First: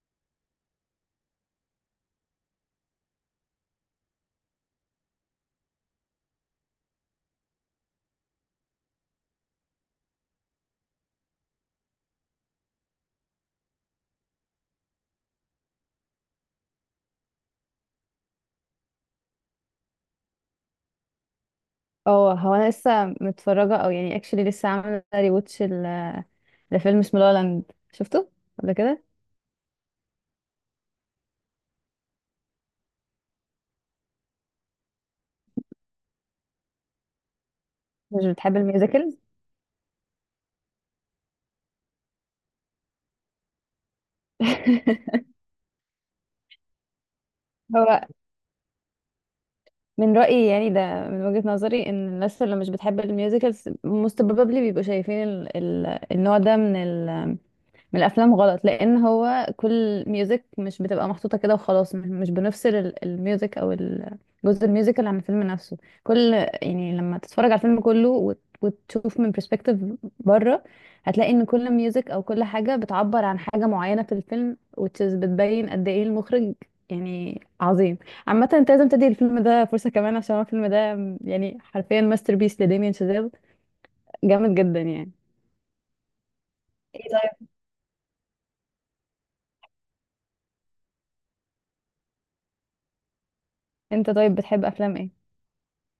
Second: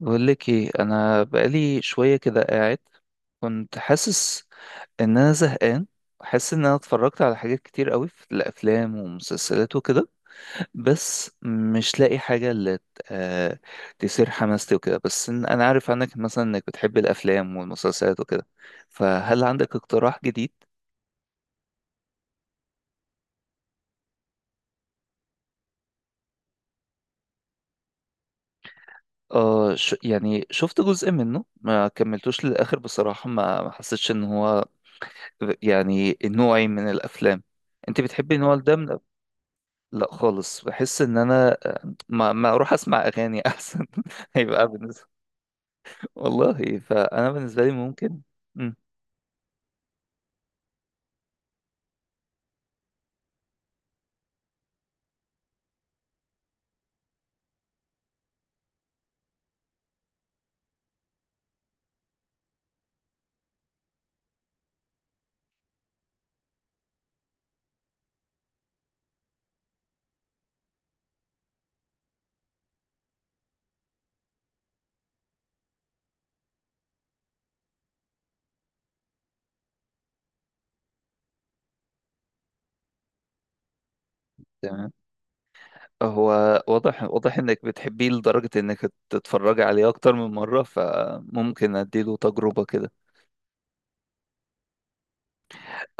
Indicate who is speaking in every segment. Speaker 1: بقول لك ايه؟ انا بقالي شويه كده قاعد، كنت حاسس ان انا زهقان. حاسس ان انا اتفرجت على حاجات كتير قوي في الافلام ومسلسلات وكده، بس مش لاقي حاجه اللي آه، تثير حماستي وكده. بس انا عارف عنك مثلا انك بتحب الافلام والمسلسلات وكده، فهل عندك اقتراح جديد؟
Speaker 2: اه، هو انا لسه متفرجه، او يعني اكشلي لسه عامله ريواتش لفيلم اسمه لا لاند. شفته ولا كده؟
Speaker 1: يعني شفت جزء منه، ما كملتوش للاخر بصراحه. ما حسيتش ان هو يعني نوعي من الافلام. انت
Speaker 2: مش
Speaker 1: بتحبي النوع
Speaker 2: بتحب
Speaker 1: ده من؟
Speaker 2: الميوزيكلز.
Speaker 1: لا خالص، بحس ان انا ما اروح اسمع اغاني احسن هيبقى بالنسبه. والله فانا بالنسبه لي
Speaker 2: هو
Speaker 1: ممكن. مم.
Speaker 2: من رأيي يعني، ده من وجهة نظري، ان الناس اللي مش بتحب الميوزيكلز most probably بيبقوا شايفين ال النوع ده من الافلام غلط، لان هو كل ميوزك مش بتبقى محطوطه كده وخلاص. مش بنفصل الميوزك او جزء الميوزيكال عن الفيلم نفسه. كل يعني لما تتفرج على الفيلم كله وتشوف من برسبكتيف بره، هتلاقي ان كل ميوزك او كل حاجه بتعبر عن حاجه معينه في الفيلم، which is بتبين قد ايه المخرج يعني عظيم. عامه انت لازم تدي الفيلم ده فرصه كمان، عشان هو الفيلم ده يعني حرفيا ماستر بيس لداميان شازيل. جامد جدا
Speaker 1: تمام.
Speaker 2: يعني.
Speaker 1: هو واضح
Speaker 2: ايه
Speaker 1: واضح
Speaker 2: طيب،
Speaker 1: انك بتحبيه لدرجه انك تتفرجي عليه اكتر من مره، فممكن اديله تجربه كده.
Speaker 2: انت طيب بتحب افلام ايه؟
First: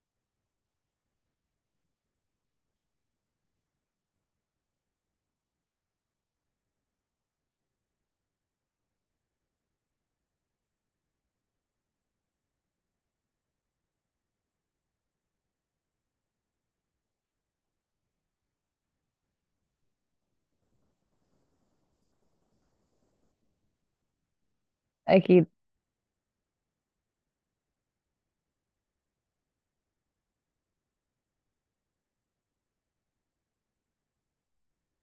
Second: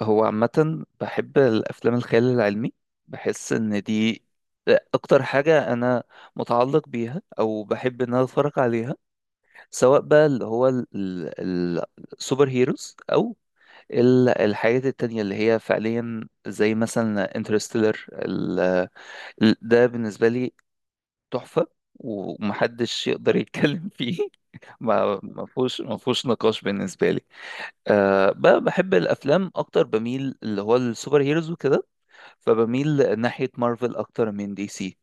Speaker 1: هو عامه بحب الافلام الخيال العلمي، بحس ان دي اكتر حاجه انا متعلق بيها او بحب ان انا اتفرج عليها. سواء بقى اللي هو ال- السوبر هيروز، او الحاجات التانية اللي هي فعليا زي مثلا انترستيلر. ده بالنسبة لي تحفة، ومحدش يقدر يتكلم فيه ما ما
Speaker 2: اكيد.
Speaker 1: فيهوش ما فيهوش نقاش بالنسبة لي. بحب الأفلام أكتر، بميل اللي هو السوبر هيروز وكده، فبميل ناحية مارفل أكتر من دي سي.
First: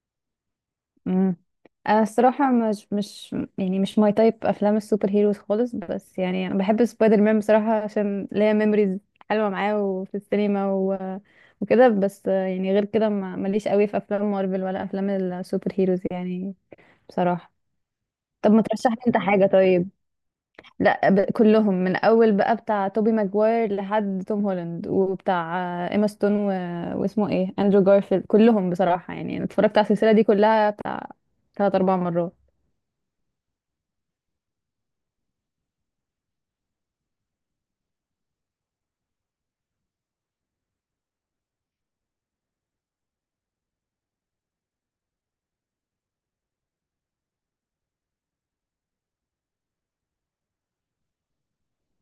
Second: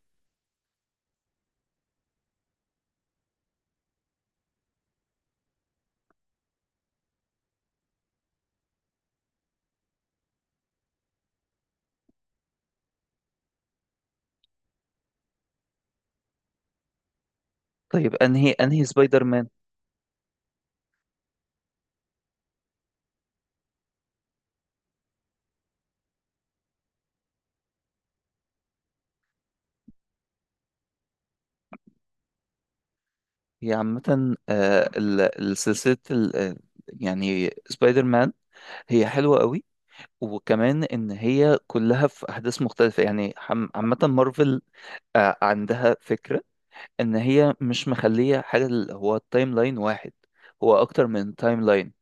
Speaker 2: امم انا الصراحه، مش يعني مش ماي تايب افلام السوبر هيروز خالص، بس يعني انا بحب سبايدر مان بصراحه عشان ليا ميموريز حلوه معاه وفي السينما وكده. بس يعني غير كده ماليش قوي في افلام مارفل ولا افلام السوبر هيروز يعني، بصراحه.
Speaker 1: طيب، أنهي
Speaker 2: طب ما
Speaker 1: أنهي
Speaker 2: ترشح لي انت
Speaker 1: سبايدر
Speaker 2: حاجه
Speaker 1: مان؟
Speaker 2: طيب؟ لا، كلهم من اول بقى بتاع توبي ماجواير لحد توم هولاند وبتاع ايما ستون واسمه ايه اندرو جارفيلد. كلهم بصراحه، يعني انا اتفرجت على السلسله دي كلها بتاع ثلاث اربع مرات.
Speaker 1: هي عامة، السلسلة، يعني سبايدر مان، هي حلوة قوي. وكمان ان هي كلها في احداث مختلفه يعني. عامه، مارفل عندها فكره ان هي مش مخليه حاجه اللي هو التايم لاين واحد، هو اكتر من تايم لاين.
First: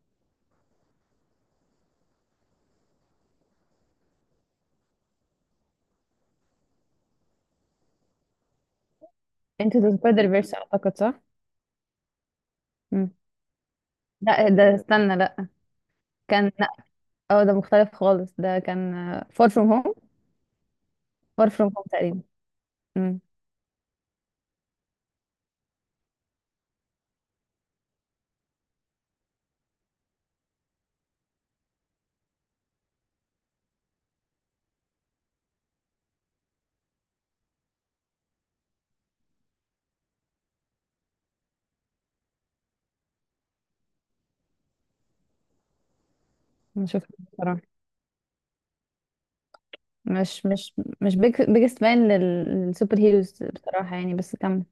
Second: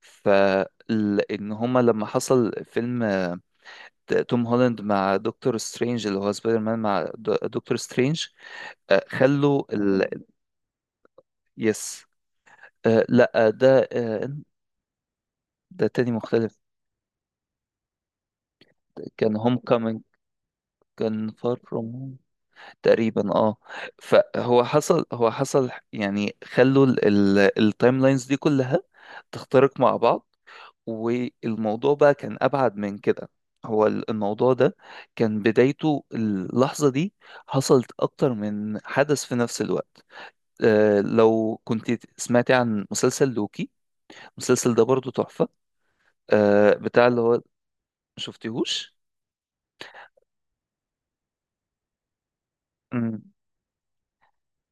Speaker 1: فان هما لما حصل فيلم توم هولاند مع دكتور سترينج، اللي هو سبايدر مان مع دكتور سترينج، خلوا
Speaker 2: انت ذا سبايدر فيرس اعتقد، صح؟
Speaker 1: يس. آه،
Speaker 2: مم.
Speaker 1: لا. آه،
Speaker 2: لا، ده استنى لا.
Speaker 1: ده تاني
Speaker 2: كان
Speaker 1: مختلف.
Speaker 2: لا. اه، ده مختلف خالص، ده كان
Speaker 1: كان
Speaker 2: فار
Speaker 1: هوم
Speaker 2: فروم هوم.
Speaker 1: كومينج. كان
Speaker 2: فار
Speaker 1: فار
Speaker 2: فروم هوم
Speaker 1: فروم
Speaker 2: تقريبا. امم
Speaker 1: تقريبا. اه. فهو حصل، يعني خلوا التايم لاينز دي كلها تخترق مع بعض. والموضوع بقى كان ابعد من كده. هو الموضوع ده كان بدايته اللحظة دي، حصلت اكتر من حدث في نفس الوقت. لو كنت سمعتي عن مسلسل لوكي، المسلسل ده برضو تحفة.
Speaker 2: ما
Speaker 1: بتاع
Speaker 2: شفتش
Speaker 1: اللي هو.
Speaker 2: بصراحه.
Speaker 1: شفتيهوش؟
Speaker 2: مش مش مش بيج بيجست فان للسوبر هيروز بصراحه يعني، بس كمل.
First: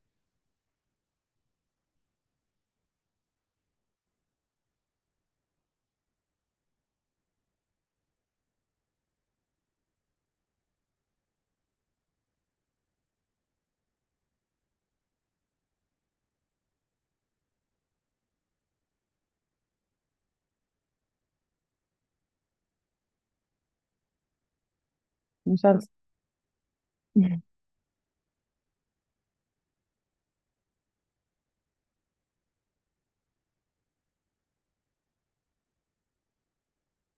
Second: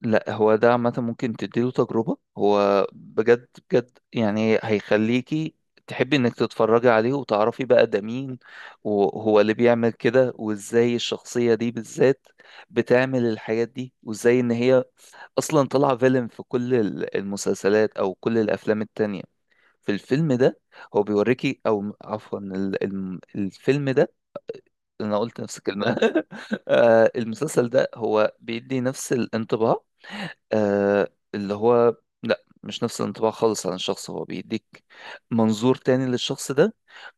Speaker 1: لا هو ده عامة ممكن تديله تجربة، هو بجد بجد يعني هيخليكي تحبي انك تتفرجي عليه وتعرفي بقى ده مين، وهو اللي بيعمل كده وازاي الشخصية دي بالذات بتعمل الحاجات دي، وازاي ان هي اصلا طالعة فيلم في كل المسلسلات او كل الافلام التانية. في الفيلم ده، هو بيوريكي، او عفوا الفيلم ده، انا قلت نفس الكلمة
Speaker 2: مسلسل.
Speaker 1: المسلسل ده هو بيدي نفس الانطباع. آه، اللي هو، لا مش نفس الانطباع خالص عن الشخص، هو بيديك منظور تاني للشخص ده،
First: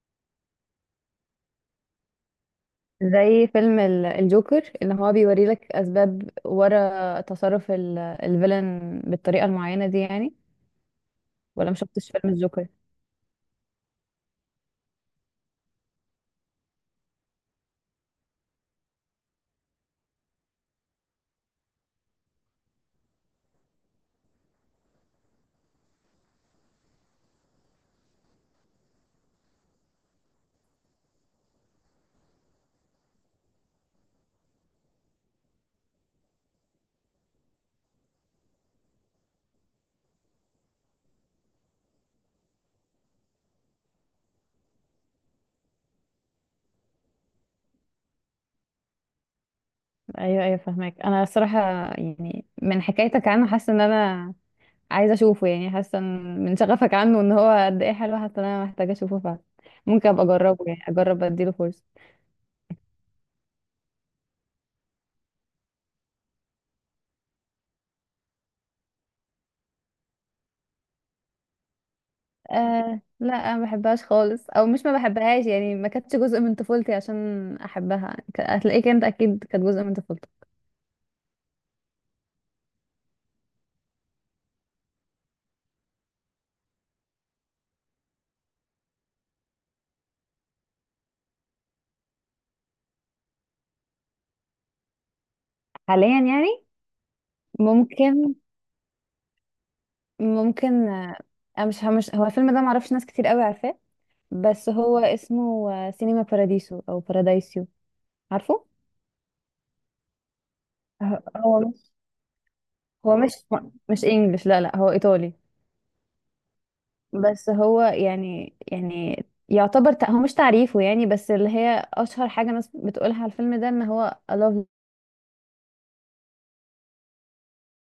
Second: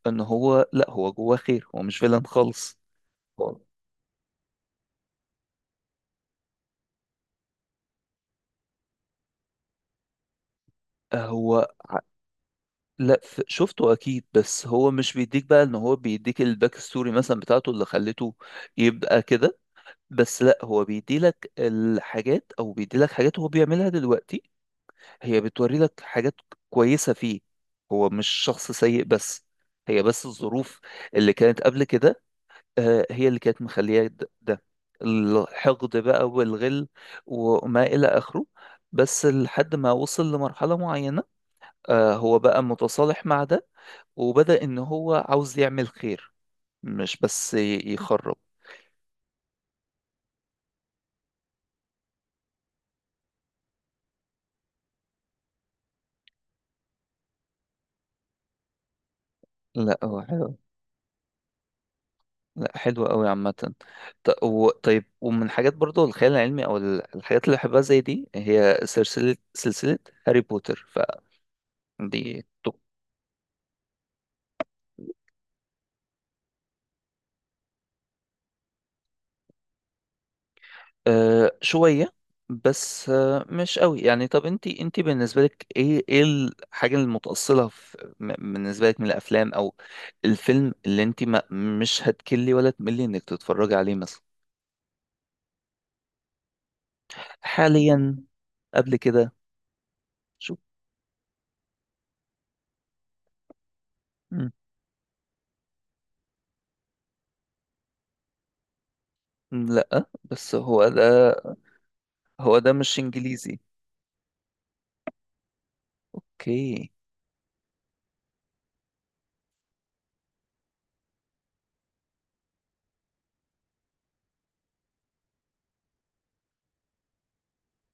Speaker 1: ان هو لا، هو جواه خير، هو مش فيلن خالص.
Speaker 2: زي فيلم الجوكر، اللي هو بيوري لك اسباب ورا تصرف الفيلن بالطريقه المعينه دي يعني.
Speaker 1: آه، هو.
Speaker 2: ولا مشفتش فيلم الجوكر؟
Speaker 1: لا شفته اكيد، بس هو مش بيديك بقى ان هو بيديك الباك ستوري مثلا بتاعته اللي خلته يبقى كده. بس لا، هو بيديلك الحاجات او بيديلك حاجات هو بيعملها دلوقتي، هي بتوري لك حاجات كويسة فيه. هو مش شخص سيء، بس هي بس الظروف اللي كانت قبل كده، هي اللي كانت مخلياه ده الحقد بقى والغل وما إلى آخره. بس لحد ما وصل لمرحلة معينة، هو بقى متصالح مع ده، وبدأ إن هو عاوز يعمل خير، مش بس يخرب.
Speaker 2: ايوه، ايوه، فاهمك. انا الصراحه يعني، من حكايتك عنه حاسه ان انا عايزه اشوفه، يعني حاسه من شغفك عنه ان هو قد ايه حلو، حاسه ان انا محتاجه اشوفه فعلا.
Speaker 1: لا
Speaker 2: ممكن
Speaker 1: هو
Speaker 2: ابقى
Speaker 1: حلو.
Speaker 2: اجربه يعني، اجرب اديله فرصه.
Speaker 1: لا حلو قوي عامة. طيب، ومن حاجات برضو الخيال العلمي أو الحاجات اللي بحبها زي دي، هي سلسلة هاري بوتر، فدي...
Speaker 2: آه لا، انا ما بحبهاش خالص، او مش ما بحبهاش يعني، ما كانتش جزء من طفولتي عشان احبها، هتلاقيك انت اكيد كانت جزء من طفولتك.
Speaker 1: آه، شوية، بس آه مش قوي يعني. طب، انت بالنسبة لك ايه الحاجة المتأصلة بالنسبة لك من الافلام، او الفيلم اللي انت ما مش هتكلي ولا تملي انك تتفرجي عليه مثلا؟
Speaker 2: حاليا يعني؟
Speaker 1: حاليا؟
Speaker 2: ممكن
Speaker 1: قبل كده؟ شوف.
Speaker 2: ممكن. انا مش هو الفيلم ده معرفش ناس كتير قوي عارفاه.
Speaker 1: مم.
Speaker 2: بس هو اسمه سينما باراديسو او بارادايسيو. عارفه؟
Speaker 1: لا، بس هو
Speaker 2: هو
Speaker 1: ده
Speaker 2: هو مش،
Speaker 1: هو ده مش
Speaker 2: هو مش
Speaker 1: انجليزي.
Speaker 2: مش انجلش. لا لا، هو ايطالي.
Speaker 1: اوكي.
Speaker 2: بس هو يعني، يعتبر، هو مش تعريفه يعني، بس اللي هي اشهر حاجه ناس بتقولها على الفيلم ده ان هو I love.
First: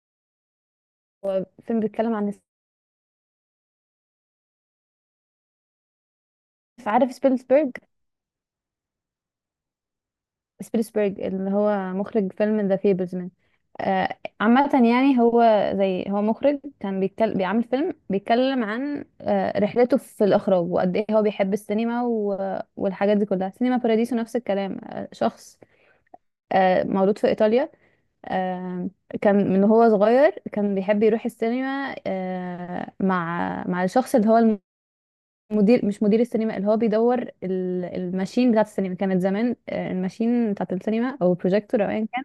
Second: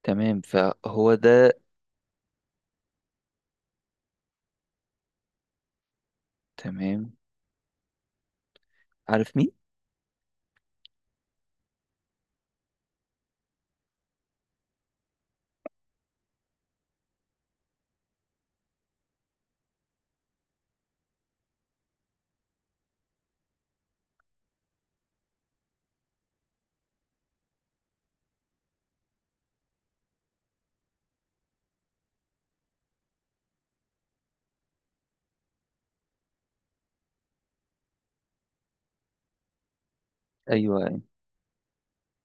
Speaker 1: تمام، فهو
Speaker 2: هو
Speaker 1: ده.
Speaker 2: فيلم بيتكلم عن عارف
Speaker 1: تمام.
Speaker 2: سبيلسبرج؟
Speaker 1: عارف مين؟
Speaker 2: سبيلسبرج اللي هو مخرج فيلم ذا فيبرزمان. آه. عامه يعني هو، زي هو مخرج كان بيتكلم، بيعمل فيلم بيتكلم عن رحلته في الاخراج وقد ايه هو بيحب السينما والحاجات دي كلها. سينما باراديسو نفس الكلام. شخص مولود في ايطاليا. آم، كان من هو صغير كان بيحب يروح السينما، مع الشخص اللي هو المدير، مش مدير السينما اللي هو بيدور الماشين بتاعت السينما، كانت زمان الماشين بتاعت
Speaker 1: ايوه،
Speaker 2: السينما او البروجيكتور او ايا كان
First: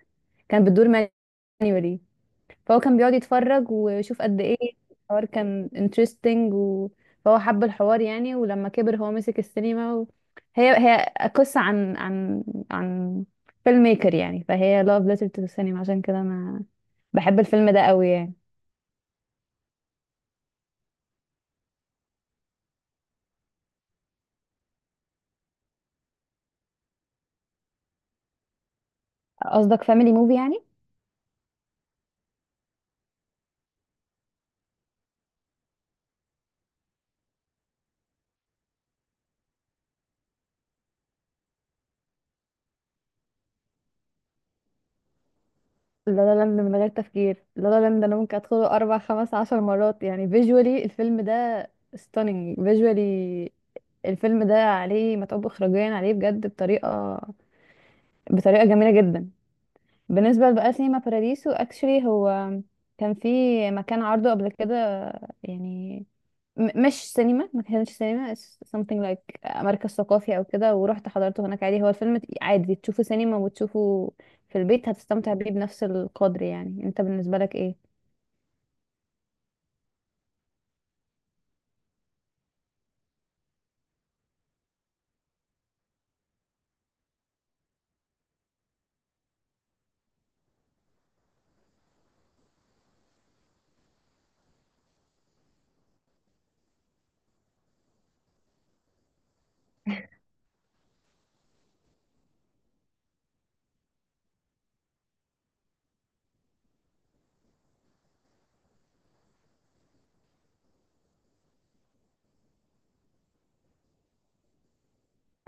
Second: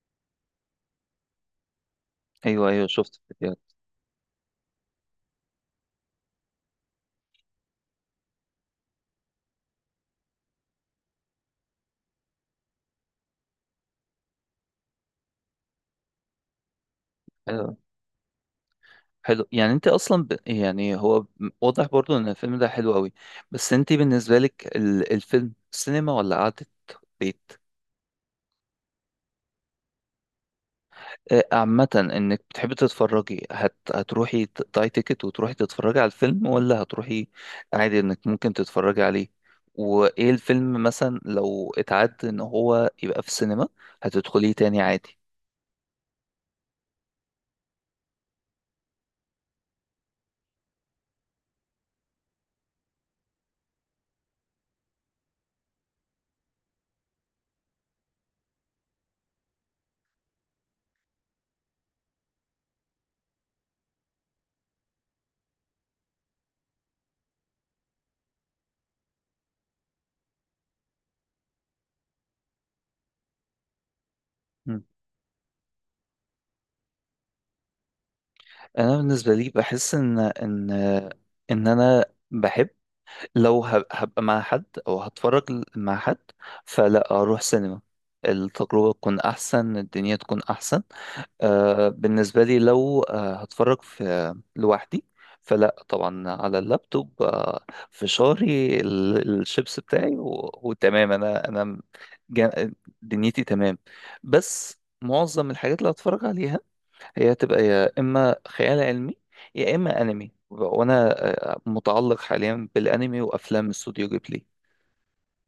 Speaker 2: كان بتدور مانيوالي.
Speaker 1: ايوه،
Speaker 2: فهو
Speaker 1: ايوه،
Speaker 2: كان بيقعد
Speaker 1: شفت الفيديوهات.
Speaker 2: يتفرج ويشوف قد ايه الحوار كان انترستنج، فهو حب الحوار يعني. ولما كبر هو مسك السينما. هي قصة عن عن فيلم ميكر يعني، فهي لاف ليتر تو السينما، عشان كده انا بحب الفيلم ده قوي يعني.
Speaker 1: حلو. يعني انت اصلا يعني هو واضح برضو ان الفيلم ده حلو قوي. بس انت بالنسبه لك الفيلم سينما ولا قعده بيت؟
Speaker 2: قصدك فاميلي موفي يعني؟
Speaker 1: عامه انك بتحبي تتفرجي، هتروحي تقطعي تيكت وتروحي تتفرجي على الفيلم، ولا هتروحي عادي انك ممكن تتفرجي عليه؟ وايه الفيلم مثلا لو اتعد ان هو يبقى في السينما، هتدخليه تاني عادي؟
Speaker 2: لا لا لاند من غير تفكير. لا لا لاند انا ممكن ادخله اربع خمس عشر مرات يعني. فيجوالي الفيلم ده ستانينج فيجوالي. الفيلم ده عليه متعوب اخراجيا عليه بجد، بطريقه جميله جدا. بالنسبه بقى سينما باراديسو اكشلي، هو كان في مكان عرضه قبل كده يعني، مش سينما، ما كانش سينما، it's something like مركز ثقافي او كده. ورحت حضرته هناك عادي. هو الفيلم عادي تشوفه سينما وتشوفه في
Speaker 1: مم.
Speaker 2: البيت هتستمتع بيه بنفس القدر. يعني انت بالنسبة لك ايه؟
Speaker 1: انا بالنسبه لي بحس ان انا بحب، لو هبقى مع حد او هتفرج مع حد، فلا، اروح سينما، التجربة تكون احسن، الدنيا تكون احسن. بالنسبة لي لو هتفرج في لوحدي، فلا طبعا على اللابتوب. فشاري الشيبس بتاعي وتمام، انا جا- دنيتي تمام. بس معظم الحاجات اللي هتفرج عليها هي هتبقى يا اما خيال علمي، يا اما انمي، وانا متعلق حاليا بالانمي وافلام استوديو جيبلي.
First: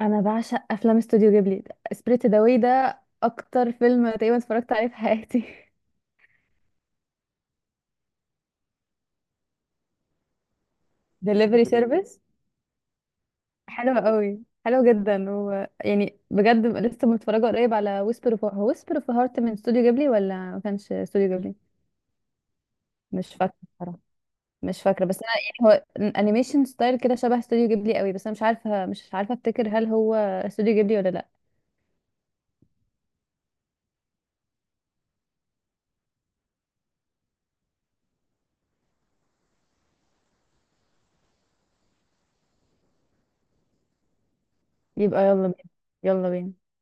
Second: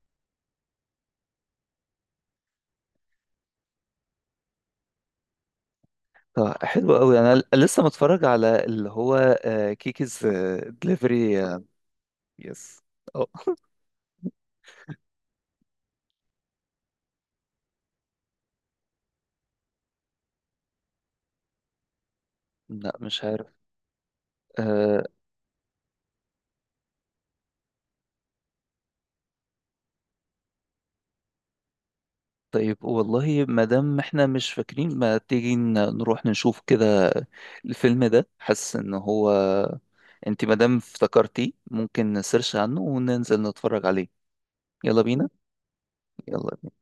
Speaker 2: انا بعشق افلام استوديو جيبلي. سبريت ذا ده اكتر فيلم تقريبا اتفرجت عليه في حياتي.
Speaker 1: طب حلو قوي. انا لسه متفرج على اللي هو كيكيز دليفري.
Speaker 2: دليفري سيرفيس،
Speaker 1: يس. اه.
Speaker 2: حلو قوي، حلو جدا، و يعني بجد لسه متفرجه قريب على ويسبر اوف هارت. من استوديو جيبلي ولا ما كانش استوديو جيبلي؟
Speaker 1: لا، مش
Speaker 2: مش
Speaker 1: عارف.
Speaker 2: فاكره، مش
Speaker 1: آه،
Speaker 2: فاكره، بس انا يعني هو انيميشن ستايل كده شبه استوديو جيبلي قوي، بس انا مش عارفه، مش عارفه افتكر هل هو استوديو جيبلي ولا لا.
Speaker 1: طيب، والله ما دام احنا مش فاكرين، ما تيجي نروح نشوف كده الفيلم ده، حاسس ان هو انت ما دام افتكرتيه ممكن نسيرش عنه وننزل نتفرج عليه. يلا
Speaker 2: يبقى
Speaker 1: بينا.
Speaker 2: يلا بينا. يلا بينا.
Speaker 1: يلا.